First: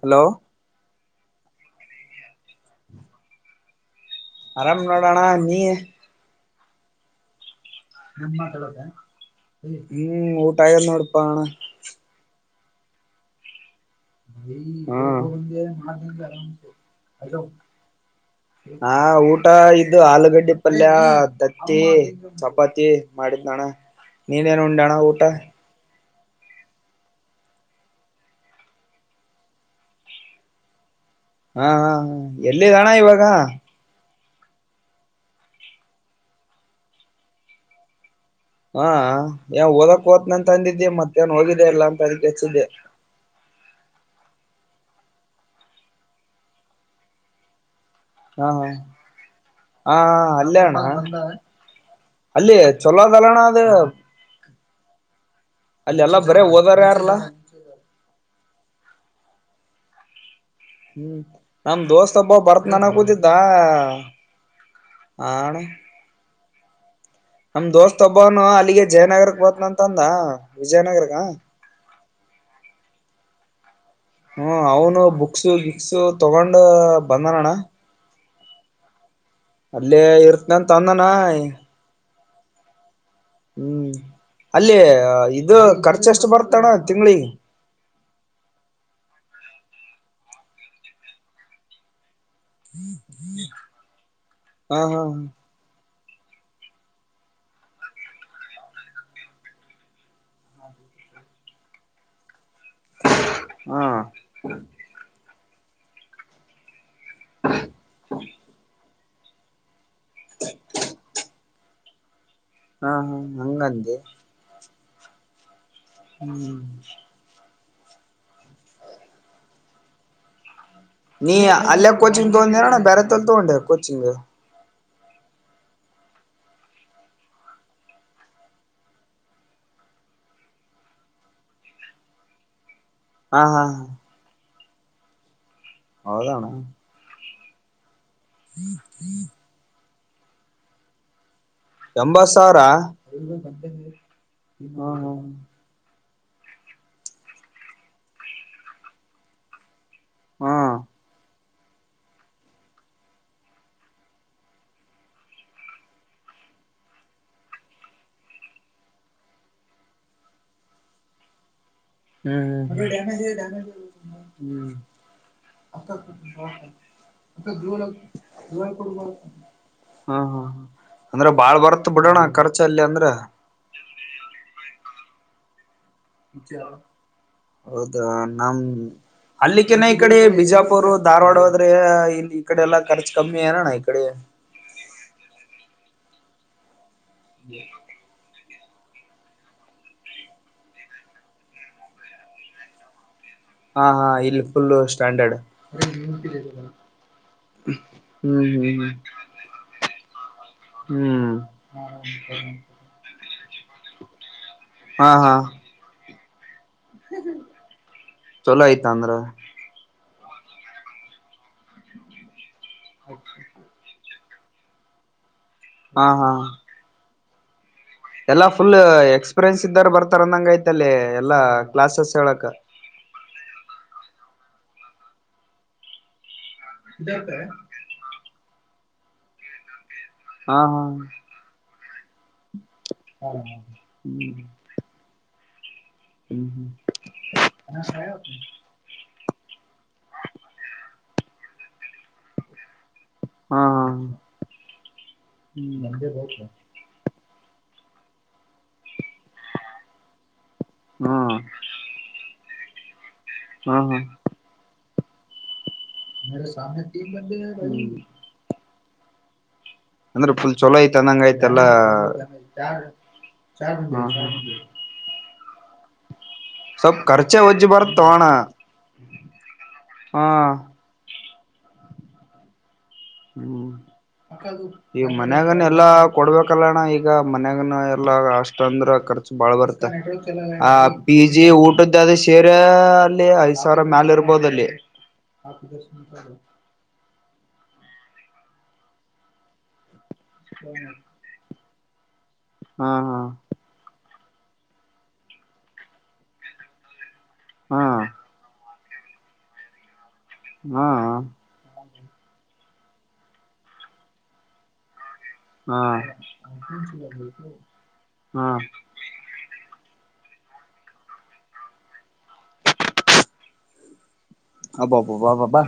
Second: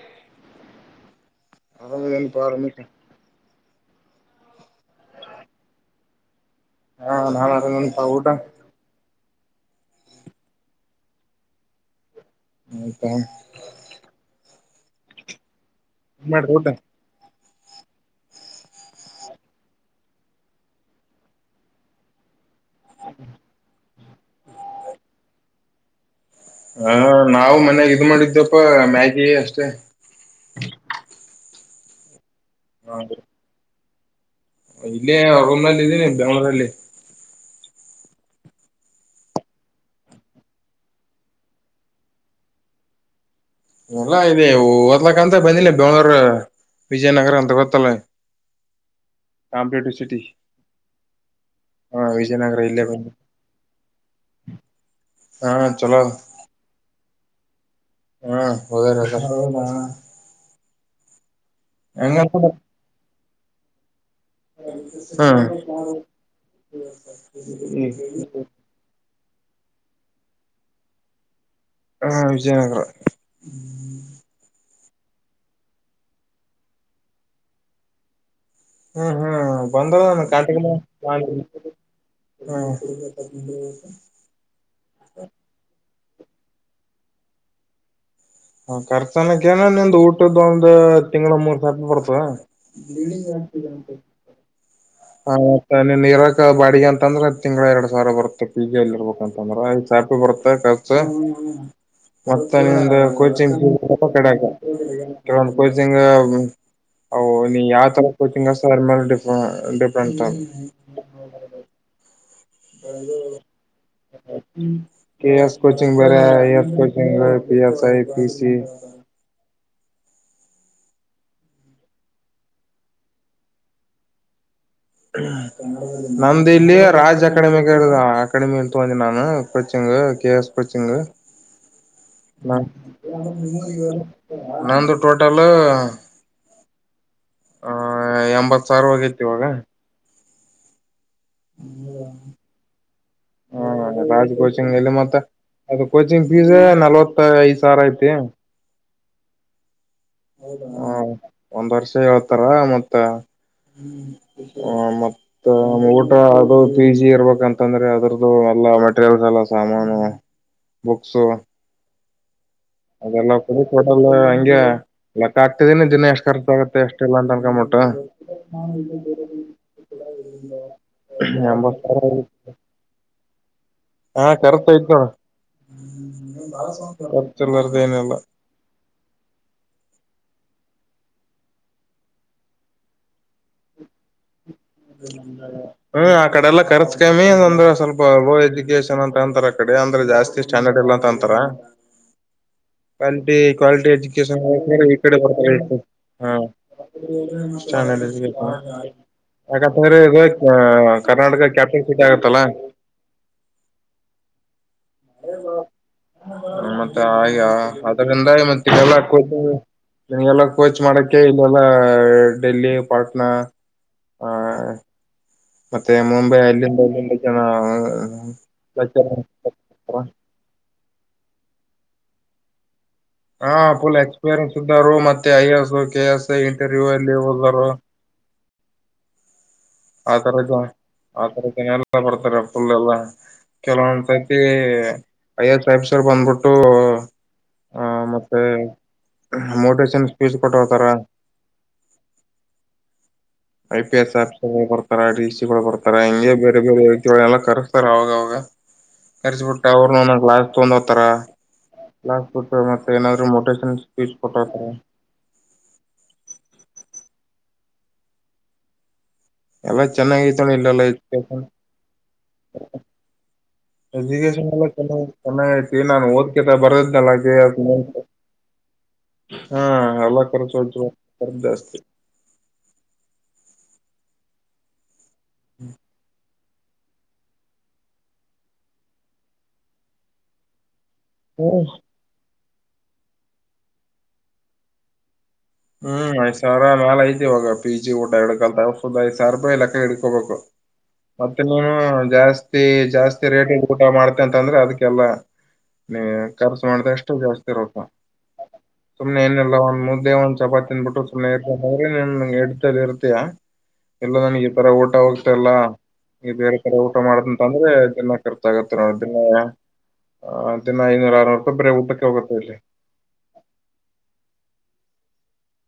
Hello ಆರಾಮನಪ ಆರಮಿತ [inaudible] ಆರಾಮ್ ನೋಡೋಣ ನೀ? ಹಾ ನಾ [unintelligible] ನಮ್ಮ ಕ ಹ್ಮ್ ಊಟಾಯನಡುಪಣ [inaudible] ಹ್ಮದ [inaudible] ಮ ಮಾಡ್ರಿ ಊಟ ಆರಾಮ [inaudible] ಹಾ ಊಟ ಇದು ಆಲೂಗಡ್ಡಿ ಪಲ್ಯ ದತ್ತಿ. ಚಪಾತಿ ಮಾಡಿದತಣ್ಣ ನೀನೇನು ಉಂಡಣ ಊಟ? ಹ ನಾವು ಮನ್ಯಾಗ ಇದ ಮಾಡಿದ್ದಪ್ಪಾ ಮ್ಯಾಗಿ ಅಷ್ಟೇ, ಹಾ ಹಾ ಹಾ ಎಲ್ಲಿದ ಅಣ ಇವಾಗ. ಇಲ್ಲೇ ರೂಮ್ನಲ್ಲಿ ಇದ್ದೀನಿ ಬೆಂಗ್ಳೂರಲ್ಲಿ. ಹಾ, ಏ ಓದಕ್ ಓತ್ನಿ ಅಂತ ಅಂದಿದ್ದಿ ಮತ್ತೇ ನ್ ಹೋಗಿದ್ದ ಇಲ್ಲಾ ಅಂತ ಅದಕ್ಕೆ ಹೆಚ್ಚಿದ್ದೆ. ಎಲ್ಲಾ ಇದೆ ಓದ್ಲಕ್ಕಂತ ಬಂದಿಲ್ಲ ಬೆಂಗ್ಳೂರ್ ವಿಜಯನಗರ ಅಂತ ಗೊತ್ತಲ್ಲ. ಹಾ ಹಾ ಕಾಂಪಿಟೇಟಿವ್ ಹಾ ಸಿಟಿ ಅಲ್ಲೆಣ್ಣ ಹ ಅಲ್ಲಿ ವಿಜಯನಗರ ಇಲ್ಲೇ ಬಂದ ಚೊಲಾದಲ್ಲಣ ಅದು- ಹಾ ಅಲ್ಲಿ ಚಲೋ ಎಲ್ಲಾ ಬರೆ ಹೋದಾರಾರಲ್ಲ. ಹು ಓದುರು ಅದರ [unintelligible] ಹ್ಮ್, ನಮ್ ಹೆಂಗ ದೋಸ್ತ್ ಒಬ್ಬವ ಬರತಿನಿ ಅನ ಕೂತಿದ್ದ ಆ. ಹ್ಮ್, ನಮ್ ದೋಸ್ತ್ ಒಬ್ಬನು ಅಲ್ಲಿಗೆ ಜಯನಗರಕ್ ಬತ್ನಂತ ಅಂದ ವಿಜಯನಗರಗ. ಹಾ ವಿಜಯನಗರ ಹ್ಮ್, ಅವನು ಬುಕ್ಸ ಗಿಕ್ಸು ತಗೊಂಡ ಬಂದನಣ್ಣ. ಹ್ಮ್ ಹ್ಮ್ ಬಂದ ಅಲ್ಲೇ ಕಿಕ ಇರ್ತನಂತ ಅಂದನ [unintelligible] ಹ ಹ್ಮ್ [inaudible] ಅಲ್ಲಿ ಇದು ಖರ್ಚ ಎಷ್ಟು ಬರ್ತಣ್ಣ ತಿಂಗಳಿಗೆ. ಹ ರ್ಚನಕ್ಕೆ ಏನ ನಿಮ್ ಊಟದೊಂದು ತಿಂಗ್ಳ ಮೂರ್ ಸಾವಿ ಬರ್ತತೇ. ಹ ಹ [inaudible] ಮತ್ತ ನೀನ್ ಇರಕ್ ಬಾಡಿಗೆ ಅಂತಂದ್ರ ಅ ತಿಂಗಳ ಎರಡ್ ಸಾವಿರ ಬರುತ್ತೆ. ಪೀಜಿಗೆ ಎಲ್ಲಿ ಇರ್ಬೇಕ ಅಂತಂದ್ರ ಈ [unintelligible] ಚಾಪೆ ಬರುತ್ತ ಮತ್ತ ನಿ [unintelligible] ದು ಹಾ ಕೋಚಿಂಗ್ಫೀಪ ಕಡಕ ಕೋಚಿಂಗ್ ನೀ ಯಾವ್ ತರ ಕೋಚಿಂಗ್ ಮೇಲೆಡಿಪೇಂಡ. - ಟ [unintelligible] ಹಾ ಹಾ ಹಂಗಂದೆ ಕೆ ಎಸ್ ಕೊಚಿಂಗ್ ಬೇರೆಐ ಹ್ಮ್ ಎಸ್ ಕಚಿಂಗ್ ಬೇರೆ. ಪಿ ಎಸ್ಐ, ಪಿ ಸಿ ನೀ ಅಲ್ಲೇ ಕೋಚಿಂಗ್ ತೋಗಂದೇ ನಣ್ಣ ಬ್ಯಾರೆತೋಲ್ ತಗಂಡಕ ಕೊಚಿಂಗ್. ಹಾ [inaudible] ನಮ್ದು ಇಲ್ಲಿ ರಾಜ್ ಅಕಾಡೆಮಿ ಅಕಾಡೆಮಿ ಅ ತಗಂದಿ ನಾನು ಕೋಚಿಂಗ್ ಕೆ ಎಸ್ ಕೋಚಿಂಗ್. ಹ [unintelligible] ನ ನಂದು ಟೋಟಲ್ [unintelligible] ಅವೌದಣ [inaudible] ಆ ಎಂಬತ್ ಸಾವಿರ ಹೋಗೈತಿ ಇವಾಗ ಎಂಬತ್ ಸಾವಿರ ಹ ಹ ರಾಜ್ ಕೋಚಿಂಗ್ ಅಲ್ಲಿ ಮತ್ತ ಅದು ಕೋಚಿಂಗ್ ಫೀಸ್ ನಲ್ವತ್ ಐದ್ ಸಾವಿರ ಐತಿ. ಹ್ಮ್ ಹ ಒಂದ್ ವರ್ಷ ಹೇಳ್ತಾರ ಮತ್ತ ಮ ಊಟ ಅದು ಪಿ ಜಿ ಇರ್ಬೇಕಂತಂದ್ರೆ ಅದ್ರ್ದು ಎಲ್ಲಾ ಮೆಟೀರಿಯಲ್ಸ್ ಎಲ್ಲ ಸಾಮಾನು ಬುಕ್ಸು [unintelligible] ಹ್ಮ್, ಹ್ಮ ಹ್ಮ ಅದೆಲ್ಲ ಕುಡಿ ಕೊಡಲ್ ಹಂಗೆ ಲೆಕ್ಕ ಆಗ್ತಿದೀನಿ ದಿನ ಎಷ್ಟ್ ಖರ್ಚ ಆಗುತ್ತ ಮತ್ತ ಎಷ್ಟ ಇಲ್ಲ ಅಂತ ಅನ್ಕೊಂಬಿಟ್ಟ. ಹ್ಮ್, ಹ್ಮ್ ಅಂದ್ರೆ ಬಾಳ್ ಎಂಬತ್ ಬರ್ತ್ ಸಾವಿರ ಬಿಡೋಣ ಖರ್ಚ ಅಲ್ಲಿ ಅಂದ್ರೆ. ಹಾ, ಖರ್ಚಯ್ತೈಣ ಖರ್ಚಿರಲ್ಲಾರ್ದ ಏನಿಲ್ಲಾ. ನಮ್ಮ [inaudible] ಅಲ್ಲಿಕ್ಕಿನ ಈ ಕಡೆ ಬಿಜಾಪುರ್, ಧಾರವಾಡ ಹೋದ್ರೆ ಇಲ್ಲಿ ಈ ಕಡೆ ಎಲ್ಲ ಖರ್ಚು ಕಮ್ಮಿ ಏನಣ ಈ ಕಡೆ ಹ್ಮ್ ಆ ಕಡೆಲ್ಲ ಖರ್ಚ ಕಮ್ಮಿ ಅಂದ್ರೆ ಸ್ವಲ್ಪ ಎಜುಕೇಶನ್ ಅಂತ ಅಂತಾರ ಅ ಕಡೆ ಅಂದ್ರೆ ಜಾಸ್ತಿ ಸ್ಟ್ಯಾಂಡರ್ಡ್ ಇಲ್ಲ ಅಂತ ಅಂತಾರ ಕ್ವಾಲಟಿ ಹಾ ಕ್ವಾಲಿಟಿ ಹಾ ಇಲ್ಲಿ ಫುಲ್ ಎಜುಕೇಶನ್ ಈಕಡೆ ಸ್ಟ್ಯಾಂಡರ್ಡ್ ಬರ್ತರೆ ಹ ಚನ್ [inaudible] ಹ್ಮ್ ಹ್ಮ್ ಯಾಕಂತಂದ್ರೆ ಇದು ಹ್ಮ್ ಕರ್ನಾಟಕ ಕ್ಯಾಪಿಟಲ್ ಸಿಟಿ ಆಗತ್ತಲ್ಲಾ ಹಾ ಹಾ ಮತ್ತೆ ಆಯ ಅದ್ರಂದ ಚಲೋ ಮತ್ತ ಆಯ್ತ ಇದ್ದಲ ಅಂದ್ರ ಕೂತು ನಿಂಗೆಲ್ಲ ಕೋಚ್ ಮಾಡಕ ಇಲ್ಲೆಲ್ಲ ಡೆಲಿ ಪಾಟ್ನಾ ಹಾ ಮತ್ತೆ ಹಾ ಹಾ ಮುಂಬೈ ಅಲ್ಲಿನಿಂದ ಎಲ್ಲಿಂದ ಜನ ಎಲ್ಲಾ ಫುಲ್ ಎಕ್ಸ್ಪೀರಿಯನ್ಸ್ ಇದ್ದಾರ ಬರ್ತಾರ ಅಂದಂಗ ಅಲ್ಲಿ ಎಲ್ಲಾ ಕ್ಲಾಸಸ್ ಹೇಳಕ್ ಹಾ ಫುಲ್ ಎಕ್ಸ್ಪೀರಿಯನ್ಸ್ ಇದ್ದರು ಮತ್ತೆ I. S. K. S. Interview ಅಲ್ಲಿ ಹೋದರು ಆ ತರದ ಹಾ ಜ ಹಾ ಆ ತರದ ಜನ ಎಲ್ಲ ಬರ್ತಾರೆ ಫುಲ್ ಎಲ್ಲ ಕೆಲವೊಂದು ಹ್ಮ್ ಸತಿ ಅಯ್ಯ [unintelligible] ಸಾಹೇಬ್ಸರ್ ಹ್ಮ್ ಬಂದ್ಬಿಟ್ಟು ಹ್ಮ್ ಮತ್ತೆ ಮೋಟಿವೇಶನ್ ಸ್ಪೀಚ್ ಕೊಟ್ಟ ಹೋತರ ಹಾ ಐ ಹಾ ಪಿ ಎಸ್ ಆಫೀಸರ್ ಗಳು ಬರ್ತಾರ ಡಿ ಸಿಗಳು ಬರ್ತ ಹಂಗೆ ಬೇರೆ ಬೇರೆ ಇವರ್ನೆಲಾ ಕರೆಸ್ತಾರ ಅವಾಗ ಅವಾಗ ಕರ್ಸ ಬಿಟ್ಟ ಅವರುನು ಒಂದ್ ಒಂದ್ ಗ್ಲಾಸ್ ತೊಗೊಂಡ್ ಹೋತರ ಹ್ಮ್ ಕ್ಲಾಸ್ ಕೊಟ್ಟ ಮತ್ತೆ ಏನಾದ್ರು ಮೊಟಿವೇಶನ್ ಹಾ ಹಾ ಸ್ಪೀಚ್ ಕೊಟ್ಟ್ ಹೋತರ ಅೇರೆ ಸಾಮಯತ ಬಲ್ಲಿ [inaudible] ಎಲ್ಲ ಚೆನ್ನಾಗ ಅಂದ್ರೆ ಐತಣ್ಣ ಫುಲ್ ಚಲೋ ಇಲ್ಲೆಲ್ಲ ಐತ್ ಅಂದಂಗ ಎಜುನ್ ಐತೆಲ್ಲಾ ಎಜುಗೇಶನ್ ಎಲ್ಲ ಚೆನ್ನಾಗ ಐತಿ ನಾನ ಓದ್ಕತ ಬರದ್ನಲ್ಲ ಹಾಗೆ ಅದ ತೋಣ ಹಾ ಎಲ್ಲ ಖರ್ಚು ಹತ ರ್ ಜಾಸ್ತಿ [unintelligible] ಹ್ಮ್ ಈಗ ಮನ್ಯಾಗನ ಎಲ್ಲಾ ಕೊಡ್ಬೇಕು ಕಲ್ಯಾಣ ಈಗ ಮನ್ಗನ ಎಲ್ಲ ಅಷ್ಟ ಅಂದ್ರ ಖರ್ಚ ಬಾಳ್ ಬರ್ತ ಆ ಪಿ ಜಿ ಹ್ಮ್ ಊಟದ್ ಅದು ಸೇರೆ ಅಲ್ಲಿ ಐದ್ ಸಾವಿರ ಮ್ಯಾಲ ಇರ್ಬೋದ ಅಲ್ಲಿ ಹ್ಮ್ ಐದ್ ಸಾವರ ನಾಲ ಐತಿ ಇವಾಗ ಪಿ ಜಿ ಊಟ ಎರಡು ಕ್ಯಾಂಪರ್ ಮಾಡುದ್ರೆ ಐದ ಸಾವಿರ ರೂಪಾಯ ಲೆಕ್ಕ ಇಡ್ಕೋಬೇಕು [inaudible] ಮತ್ತೆ ನೀನು ಜಾಸ್ತಿ ಹಾ ಜಾಸ್ತಿ ರೇಟ್ ಊಟ ಮಾಡ್ತೆ ಅಂತ ಅಂದ್ರೆ ಅದಕ್ಕೆಲ್ಲಾ ಖರ್ಚು ಮಾಡ್ದ ಅಷ್ಟೆ ಜಾಸ್ತಿ ಇರುತ್ತೆ ಹಾ ಸುಮ್ನೆ ಏನಿಲ್ಲಒಂದ್ ಮುದ್ದೆ ಒಂದ್ ಚಪಾತಿ ತಿಂದ ಹಾ ಬಿಟ್ಟು ಸುಮ್ನೆ ನ್ಎಡ್ತ ಇರ್ತಯಾ ಎಲ್ಲ ನನಗೆ ಪರ ಓಟ ಹೋಗ್ ಎಲ್ಲ ಹಾ ನೀ ಬೇರೆ ಕಡೆ ಊಟ ಮಾಡುದು ಅಂತ ಅಂದ್ರೆ ಜನ ಖರ್ಚ್ ಹಾ ಆಗತ್ತೆ ನೋಡ ದಿನ ಐನೂರ ಆರ್ನೂರು ರೂಪಾಯಿ ಬರೇ ಊಟಕ್ಕೆ ಹೋಗುತ್ತೆ ಇಲ್ಲಿ ಅಬ್ಬಾ ಬ್ಬಾ ಬ್ಬಾ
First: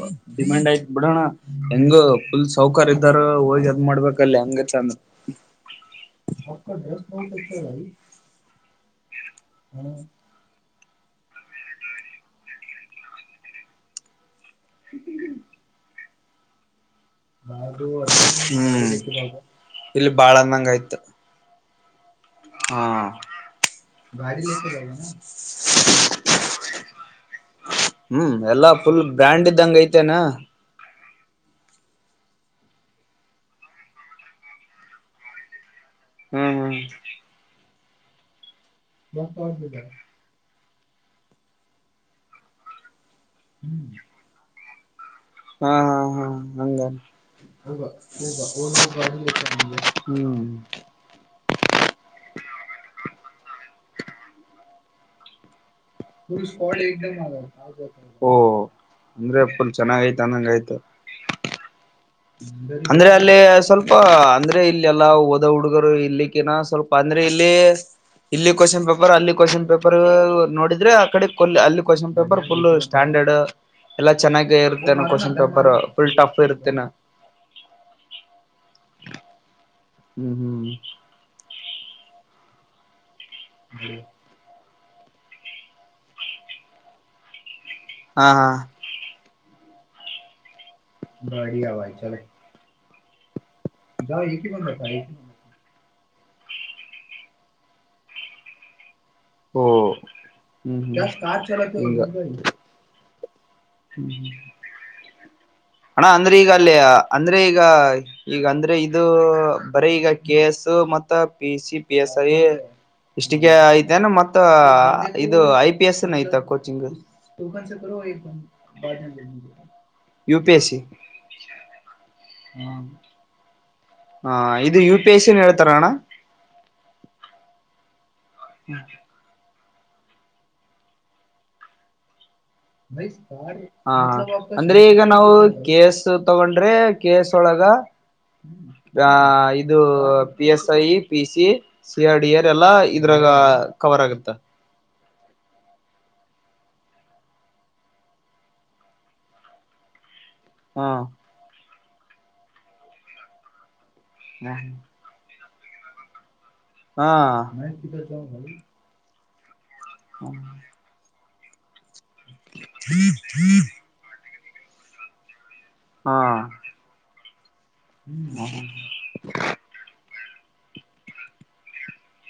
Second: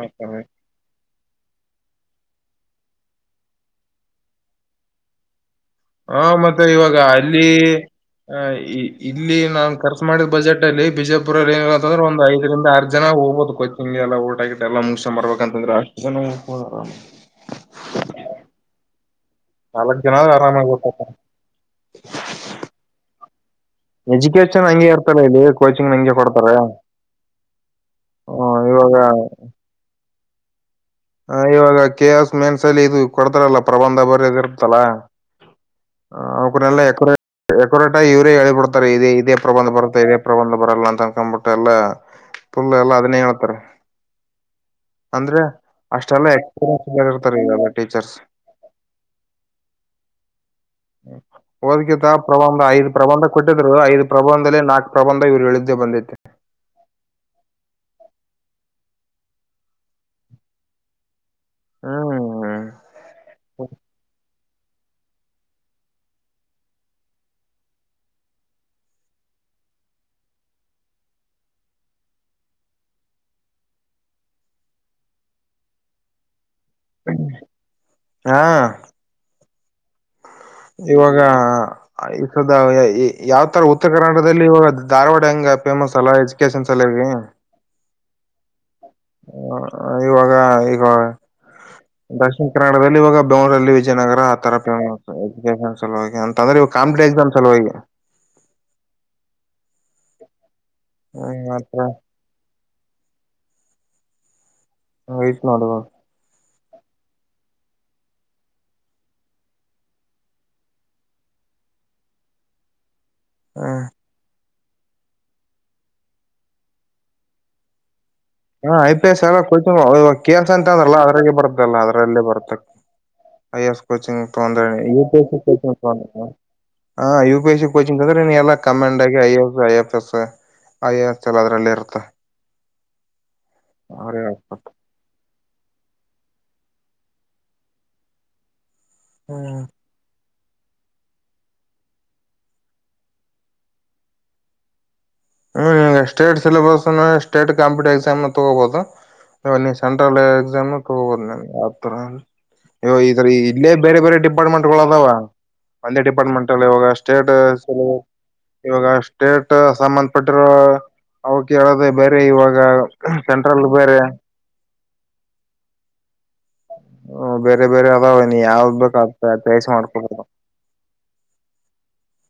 ಆ ತರ. ಡಿಮ್ಯಾಂಡ್ ಆಯ್ತು ಬಿಡೋಣ ಹೆಂಗ ಫುಲ್ ಸೌಕರ್ಯ ಇದ್ದಾರ ಹೋಗಿ ಅದ್ ಮಾಡ್ಬೇಕಲ್ಲಿ ಅಂಗ್ ಚಂದ ಹಾ ಮತ್ತೆ ಇವಾಗ ಅಲ್ಲಿ ಆ ಇಲ್ಲಿ ನಾನ್ ಖರ್ಚು ಮಾಡಿದ ಬಜೆಟ್ ಲ್ಲಿ ಬಿಜಯಪುರಲ್ಲಿ ಏನ ಅನಂದ್ರೆ ಒಂದು ಐದರಿಂದ ಆರ್ ಜನ ಹೋಗಬೋದು ಕೊಚಿಗೆ ಎಲ್ಲ ಊಟ ಆಗ ಎಲ್ಲ ಮುಗಸಕೊಂಡ್ ರ್ಬೇಕಂತಂದ್ರೆ ಅಷ್ಟು ಜ ಹ್ಮ್ ನಾಲ್ಕು ಇಲ್ಲಿ ಜನ ಆದ್ರೆ ಬಾಳ್ ಅನ್ನಂಗ ಆರಾಮಾಗಿ ಆಯ್ತು ಹೋಗ್ತಾರೆ ಹಾ ಎಜುಕೇಶನ್ ಹಂಗೆ ಇರ್ತಾರ ಇಲ್ಲಿ ಕೋಚಿಂಗ್ ಹಂಗೆ ಕೊಡ್ತಾರ ಹ್ಮ್ ಎಲ್ಲಾ ಫುಲ್ ಬ್ರ್ಯಾಂಡ್ ಇದಾಗ್ ಐತೆೇಣ್ಣ ಹ ಇವಾಗ ಕೆ ಎಸ್ ಮೆನ್ಸಲ್ಲಿ ಇದು ಕೊಡ್ತಾರಲ್ಲ ಪ್ರಬಂಧ ಬರೆದ್ ಇರ್ತ್ತಲ್ಲಾ ಹ್ಮ್ ಹ್ಮ್ ಅವ್ಕನೆಲ್ಲ ಎಕೋರ ಎಕೋರಟ ಇವರೇ ಹೇಳಳ್ಬಿಡ್ತಾರೆ ಇದದೆ ಇದೇ ಪ್ರಬಂಧ ಬರ್ತ ಇ [inaudible] ಬರಲ್ಲ ಅಂತ ಅನ್ಕ್ಬಿಟ್ಟ ಎಲ್ಲಾ ಫುಲ್ ಎಲ್ಲಾ ಅದನ್ನೇ ಹೇಳ್ತಾರೆ. ಅಂದ್ರೆ ಹಾ ಹಾ ಹಾ ಅಷ್ಟೆಲ್ಲ. ಎಕ್ಸ್ಪೀರಿಯನ್ಸ್ ಇರ್ತಾರೆ ಇವೆಲ್ಲ ಟೀಚರ್ಸ್ ಹ್ಮ್ [inaudible] ಓದ್ಕಿತ ಪ್ರಬಂಧ ಐದು ಪ್ರಬಂಧ ಕೊಟ್ಟಿದ್ರು ಐದು ಪ್ರಬಂಧದಲ್ಲಿ ನಾಕು ಪ್ರಬಂಧ ಇವ್ರು ಹೇಳಿದ್ದೇ ಬಂದೈತೆ. ಓ ಅಂದ್ರೆ ಫುಲ್ ಚೆನ್ನಾಗ್ ಆಯ್ತು ಅಂದಂಗ ಆಯ್ತು. ಹ್ಮ್ ಅಂದ್ರೆ ಅಲ್ಲಿ ಸ್ವಲ್ಪ ಅಂದ್ರೆ. ಅಂದ್ರೆ ಇಲ್ಲೆಲ್ಲಾ ಓದೋ ಹುಡ್ಗರು ಇಲ್ಲಿಕ್ಕಿನ ಸ್ವಲ್ಪ ಅಂದ್ರೆ ಇಲ್ಲಿ. ಇಲ್ಲಿ ಕ್ವಶ್ನ್ ಪೇಪರ್ ಅಲ್ಲಿ ಕ್ವಶ್ನ್ ಪೇಪರ್ ನೋಡಿದ್ರೆ ಆ ಕಡೆ ಕೊ ಅಲ್ಲಿ ಕ್ವಶನ್ ಪೇಪರ್ ಫುಲ್. ಸ್ಟ್ಯಾಂಡರ್ಡ್ ಎಲ್ಲಾ ಚೆನ್ನಾಗ ಇರುತ್ತೇನೆ ಕ್ಶನ್ ಪೇಪರ್ ಫುಲ್ ಟಫ್ ಇರ್ತ್ತೇನೆ. ಹಾ ಹ್ಮ್ ಇವಾಗ ಯಾವ್ ತರ ಉತ್ತರ ಕನ್ನಡ. ಅಲ್ಲಿ ಇವಾಗ ಧಾರವಾಡ ಹಂಗ ಫೇಮಸ್ ಅಲ್ಲಾ ಎಜುಕೇಶನ್ ಸಾಲವಾಗಿ. ಹಾ ಹಾ ಹ ಇವಾಗ ಈಗ [unintelligible] ಉತ್ತರ ಕನ್ನಡದಲ್ಲಿ ಇವಾಗ [unintelligible] ವಿಜಯನಗರ ಆತರ.. [unintelligible] ಅಂತಂದ್ರ ಇವು ಕಾಂಪಿಟಿವ್ ಎಕ್ಸಾಮ್ ಅಲ್ವಾ ಈಗ. ಓಹೋ. ಹತ್ರ [inaudible] ಆಯ್ತು ನೋಡುವ.. ಅಣ್ಣ ಅಂದ್ರೆ ಈಗ ಅಲ್ಲಿಯ ಅಂದ್ರೆ ಈಗ ಈಗ ಅಂದ್ರೆ ಇದು ಬರೀ ಈಗ ಕೆ ಎಸ್ ಮತ್ತ P C, P S I ಇಷ್ಟಿಗೆ ಐತೆೇನ ಮತ್ ಇದು ಐ ಪಿ ಎಸ್ ಐತ ಕೋಚಿಂಗ್. ಹಾ ಐ ಪಿ ಎಸ್ ಅಲ್ಲ ಕೋಚಿಂಗ್ ಕೆ ಯು ಎಸ್ ಅಂತ ಅಂದ್ರಲ್ಲ ಅದಾಗ ಬರುತ್ತಲ್ಲ ಅದರಲ್ಲೇ ಬರುತ್ತ ಹ್ಮ ಐಎಸ್ ಕೊಚಿಂಗ್ ತೊಂಕೊಂಡ್ರೆ U P S C coaching ಹಾ U P S C coaching ಅಂದ್ರ ಎಲ್ಲ ಕಮಂಡ ಆಗಿ I F, I F S. I A S ಅದರಲ್ಲೇ ಇರುತ್ತ. ಹಾ ಅವ್ರೇ ಹಾಕ್ಬೇಕು ಅಂದ್ರೆ ಈಗ ನಾವು ಕೆ ಎಸ್. ತಗೊಂಡ್ರೆ ಕೆ ಎಸ್ ಒಳಗ ಆ ಹ್ಮ್ ಇದು P S I, P C, C R D R ಎಲ್ಲ ಇದ್ರಾಗ ಕವರ್ ಆಗುತ್ತ. ಹ್ಮ state syllabus state competitive exam ತಗೋಬಹುದು. ಈವಾಗ ನೀ ಸೆಂಟ್ರಲ್ ಎಕ್ಸಾಮ್ ಹಾ ತಕೊಬಹುದು ನೀ ಯಾವತರ ಇವ ಇದರ ಇಲ್ಲೇ ಬೇರೆ ಬೇರೆ ಡಿಪಾರ್ಟ್ಮೆಂಟ್ಗಳು ಅದಾವ. ಒಂದೇ ಡಿಪಾರ್ಟ್ಮೆಂಟ್ ಅಲ್ಲಿ ಇವಾಗ ಸ್ಟೇಟ್ ಇವಾಗ ಸ್ಟೇಟ್ ಹಾ ಸಂಬಂಧಪಟ್ಟಿರೋ ಅವ ಕೇಳೋದ ಬೇರೆ ಇವಾಗ ಸೆಂಟ್ರಲ್ ಬೇರೆ. ಹಾ ಹ್ ಬೇರೆ ಬೇರೆ ಅದಾವ ನೀ ಯಾವ್ದ್ ಬೇಕು ಆದ್ ಚಾಯ್ಸ್ ಮಾಡ್ಕೊಬೋದು.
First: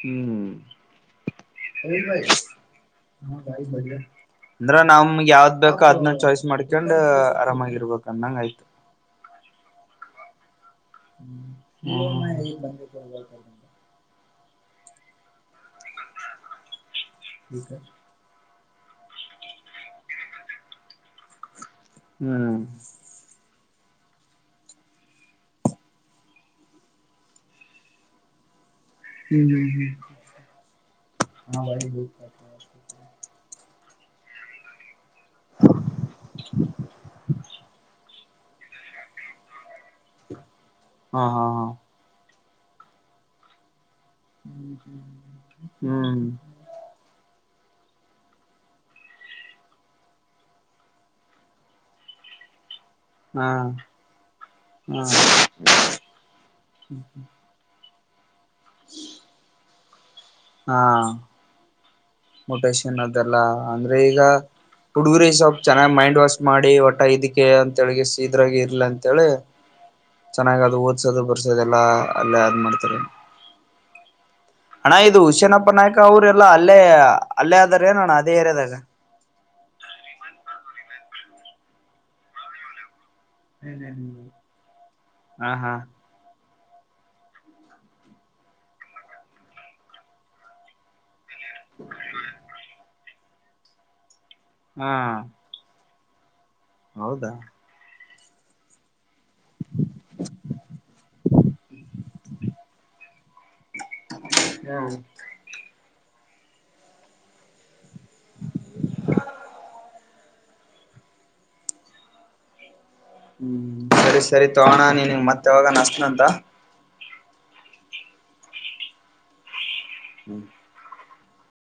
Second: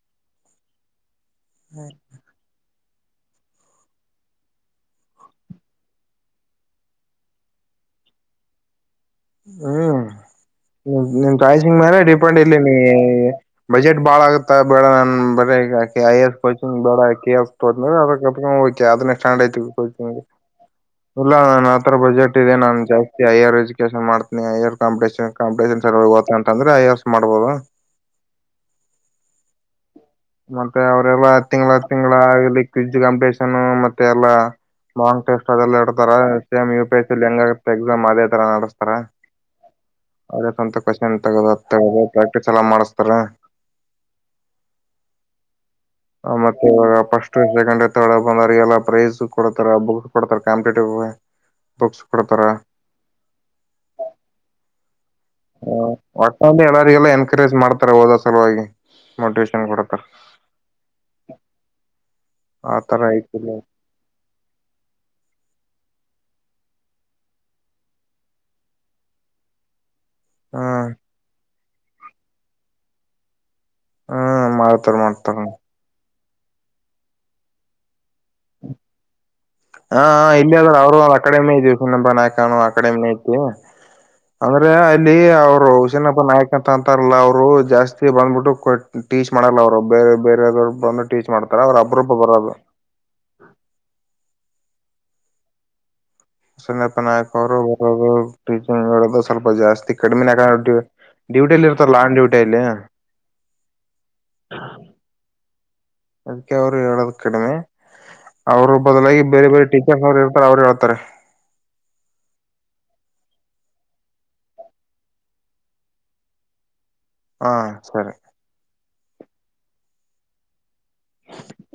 ಹ್ಮ್ [unintelligible] ಅಂದ್ರ ನಮ್ ಯಾವ್ದ್ ಬೇಕೋ ಅದನ್ನ ಚಾಯ್ಸ್ ಮಾಡ್ಕಂಡ್ ಆರಾಮಗ್ ಇರ್ಬೇಕು ಅಂದಂಗ ಆಯ್ತು.. ಹ್ಮ್ ನಿನ್ ಚಾಯ್ಸಿಂಗ್ ಮೇಲೆ ಡಿಪೆಂಡ್ ಇಲ್ಲಿ ನೀ. ಬಜೆಟ್ ಬಾಳ ಆಗುತ್ತ ಬೇಡಾ [unintelligible] ಕೋಚಿಂಗ್ ಬೇಡ ಕೆ ಎಸ್ ತಗೋತೀನ್ ಅಂದ್ರ ಅದಕ್ ಕಟ್ಕೊಂಡು ಹೋಯ್ತೀಯ ಅದನ [unintelligible] ಇಲ್ಲಾ ನನ್ನ ಹತ್ರ ಬಜೆಟ್ ಇದೆ ಹ್ಮ್ ನಾನು ಜಾಸ್ತಿ ಹೈಯರ್ ಎಜುಕೇಷನ್ ಮಾಡ್ತ್ನಿ ಹೈಯರ್ ಕಾಂಪಿಟೇಶನ್ ಕಾಂಪಿಟೇಶನ್ ಸಲುವಾಗಿ ಹೊತ್ತಿನಿ ಐಎಎಸ್ ಮಾಡ್ಬೋದು. [unintelligible] ಮತ್ತೆ ಅವ್ರೆಲ್ಲಾ ತಿಂಗಳ ತಿಂಗಳ ಆಗ್ಲಿ ಕ್ವಿಜ್ ಕಾಂಪಿಟೇಷನ್ ಮತ್ತೆ ಎಲ್ಲಾ. ಲಾಂಗ್ ಟೆಸ್ಟ್ ಅದೆಲ್ಲ ಇಡ್ತಾರ ಸೇಮ್ ಯು ಪಿ ಎಸ್ ಸಿಲ್ಲಿ ಹೆಂಗ ಆಗುತ್ತೆ ಎಕ್ಸಾಮ್ ಅದೇ ತರಾ ನಡೆಸ್ತಾರ. ಅದೇ ಸ್ವಂತ ಕೋಶ್ನ್ ಹಾ ಹಾ ತಗೋದು ಆದ್ ಹಾ ತಗದು ಪ್ರಾಕ್ಟೀಸ್ ಎಲ್ಲಾ ಮಾಡಿಸ್ತಾರಾ. [inaudible] ಹುಂ ಆ, ಮತ್ತೆ ಇವಾಗ ಫಸ್ಟ್ ಸೆಕೆಂಡ್ ತರ್ಡ್ ಬಂದ್ ಅವರಿಗೆಲ್ಲ ಪ್ರೈಸ್ ಕೊಡ್ತಾರ ಬುಕ್ಸ್ ಕೊಡ್ತಾರ ಕಾಂಪಿಟೇಟಿವ್ ಬುಕ್ಸ್ ಕೊಡ್ತಾರ. ಹಾ ಹಾ ಒಟ್ನಲ್ಲಿ ಎಲ್ಲರಿಗೂ ಎನ್ಕರೇಜ್ ಮಾಡ್ತಾರೆ ಓದೋ ಸಲುವಾಗಿ ಮೋಟಿವೇಶನ್ ಕೊಡತಾರಾ. ಹಾ ಮೋಟಿವೇಶನ್ ಆತರ ಅದೆಲ್ಲ ಐತಿಲ್ಲ ಅಂದ್ರೆ ಈಗಾ ಹುಡುಗುರಿ ಸ್ವಪ್ಪ ಚೆನ್ನಾಗ್ ಮೈಂಡ್ ವಾಶ್ ಮಾಡಿ ಒಟ ಇದಕ್ಕೆ ಅಂತ ಹೇಳಿದಕೆಗೆ ಇದ್ರಾಗಿ ಇರ್ಲಿ ಅಂತೇಳಿ ಚೆನ್ನಾಗಿ ಅದು ಹ್ಮ್ ಓದ್ಸೋದು ಬರ್ಸೋದು ಎಲ್ಲಾ ಅಲ್ಲೇ ಅದ ಮಾಡ್ತಾರೆ. ಹ್ಮ್ [inaudible] ಮಾಡ್ತಾರ ಅಣ್ಣಾ ಇದು ಮಾಡ್ತಾರ ಹುಸ್ಯನಪ್ಪ ನಾಯಕ ಅವ್ರ ಎಲ್ಲಾ ಅಲ್ಲೇ ಅಲ್ಲೇ ಆದ್ರ ಏನ್ ಅಣ್ಣಾ ಅದೇ ಏರಿಯಾದಾಗ. ಹಾ ಇಲ್ಲಿ ಅದರ ಅವರು ಅ ಅಕಾಡೆಮಿ. [unintelligible] [unintelligible] ಅಂದ್ರೆ ಅಲ್ಲಿ ಹ ಅವರು ಹಾ ಹುಸನಪ್ಪ ನಾಯಕ ಕ ಅಂತಾರಲ್ಲಾ ಅವ್ರು ಜಾಸ್ತಿ ಬಂದ್ಬಿಟ್ಟು ಕೊ ಟೀಚ್ ಮಾಡಲ್ಲ ಅವ್ರು ಬೇರೆ ಬೇರೆವ್ರು ಬಂದಬಟ್ಟಾ ಟೀಚ್ ಮಾಡ್ತಾರೆ ಅಪರೂಪ ಬರೋದು. ಹಾ ಸನ್ನಪ್ಪನ ಹೌದಾ ಅವರು [inaudible] [unintelligible] ಸ್ವಲ್ಪ ಜಾಸ್ತಿ ಕಡಿಮೆಾನ್ನ ಡ್ಯೂ ಡ್ಯೂಟಿಯಲ್ಲಿ ಇರ್ತಲ್ಲ ಆನ್ ಡ್ಯೂಟಿಯಲ್ಲಿ ಹಾ ಅದಕ್ಕೆ ಅವ್ರು ಹೇಳದ ಕನೇ ಅವ್ರು ಬದಲಾಗಿ ಬೇರೆ ಬೇರೆ ಟೀಚರ್ಸ್ ಅವ್ರು ಇರ್ತಾರೆ ಅವ್ರು ಹೇಳ್ತಾರೆ ಹುಂ ಸರಿ ತಗೋ ಅಣ್ಣಾ ನೀನಗ ಮತ್ತೆ ಯಾವಾಗರೆ ಹಸ್ತನ್ ಅಂತಾ. ಹಾ ಸರಿ [unintelligible]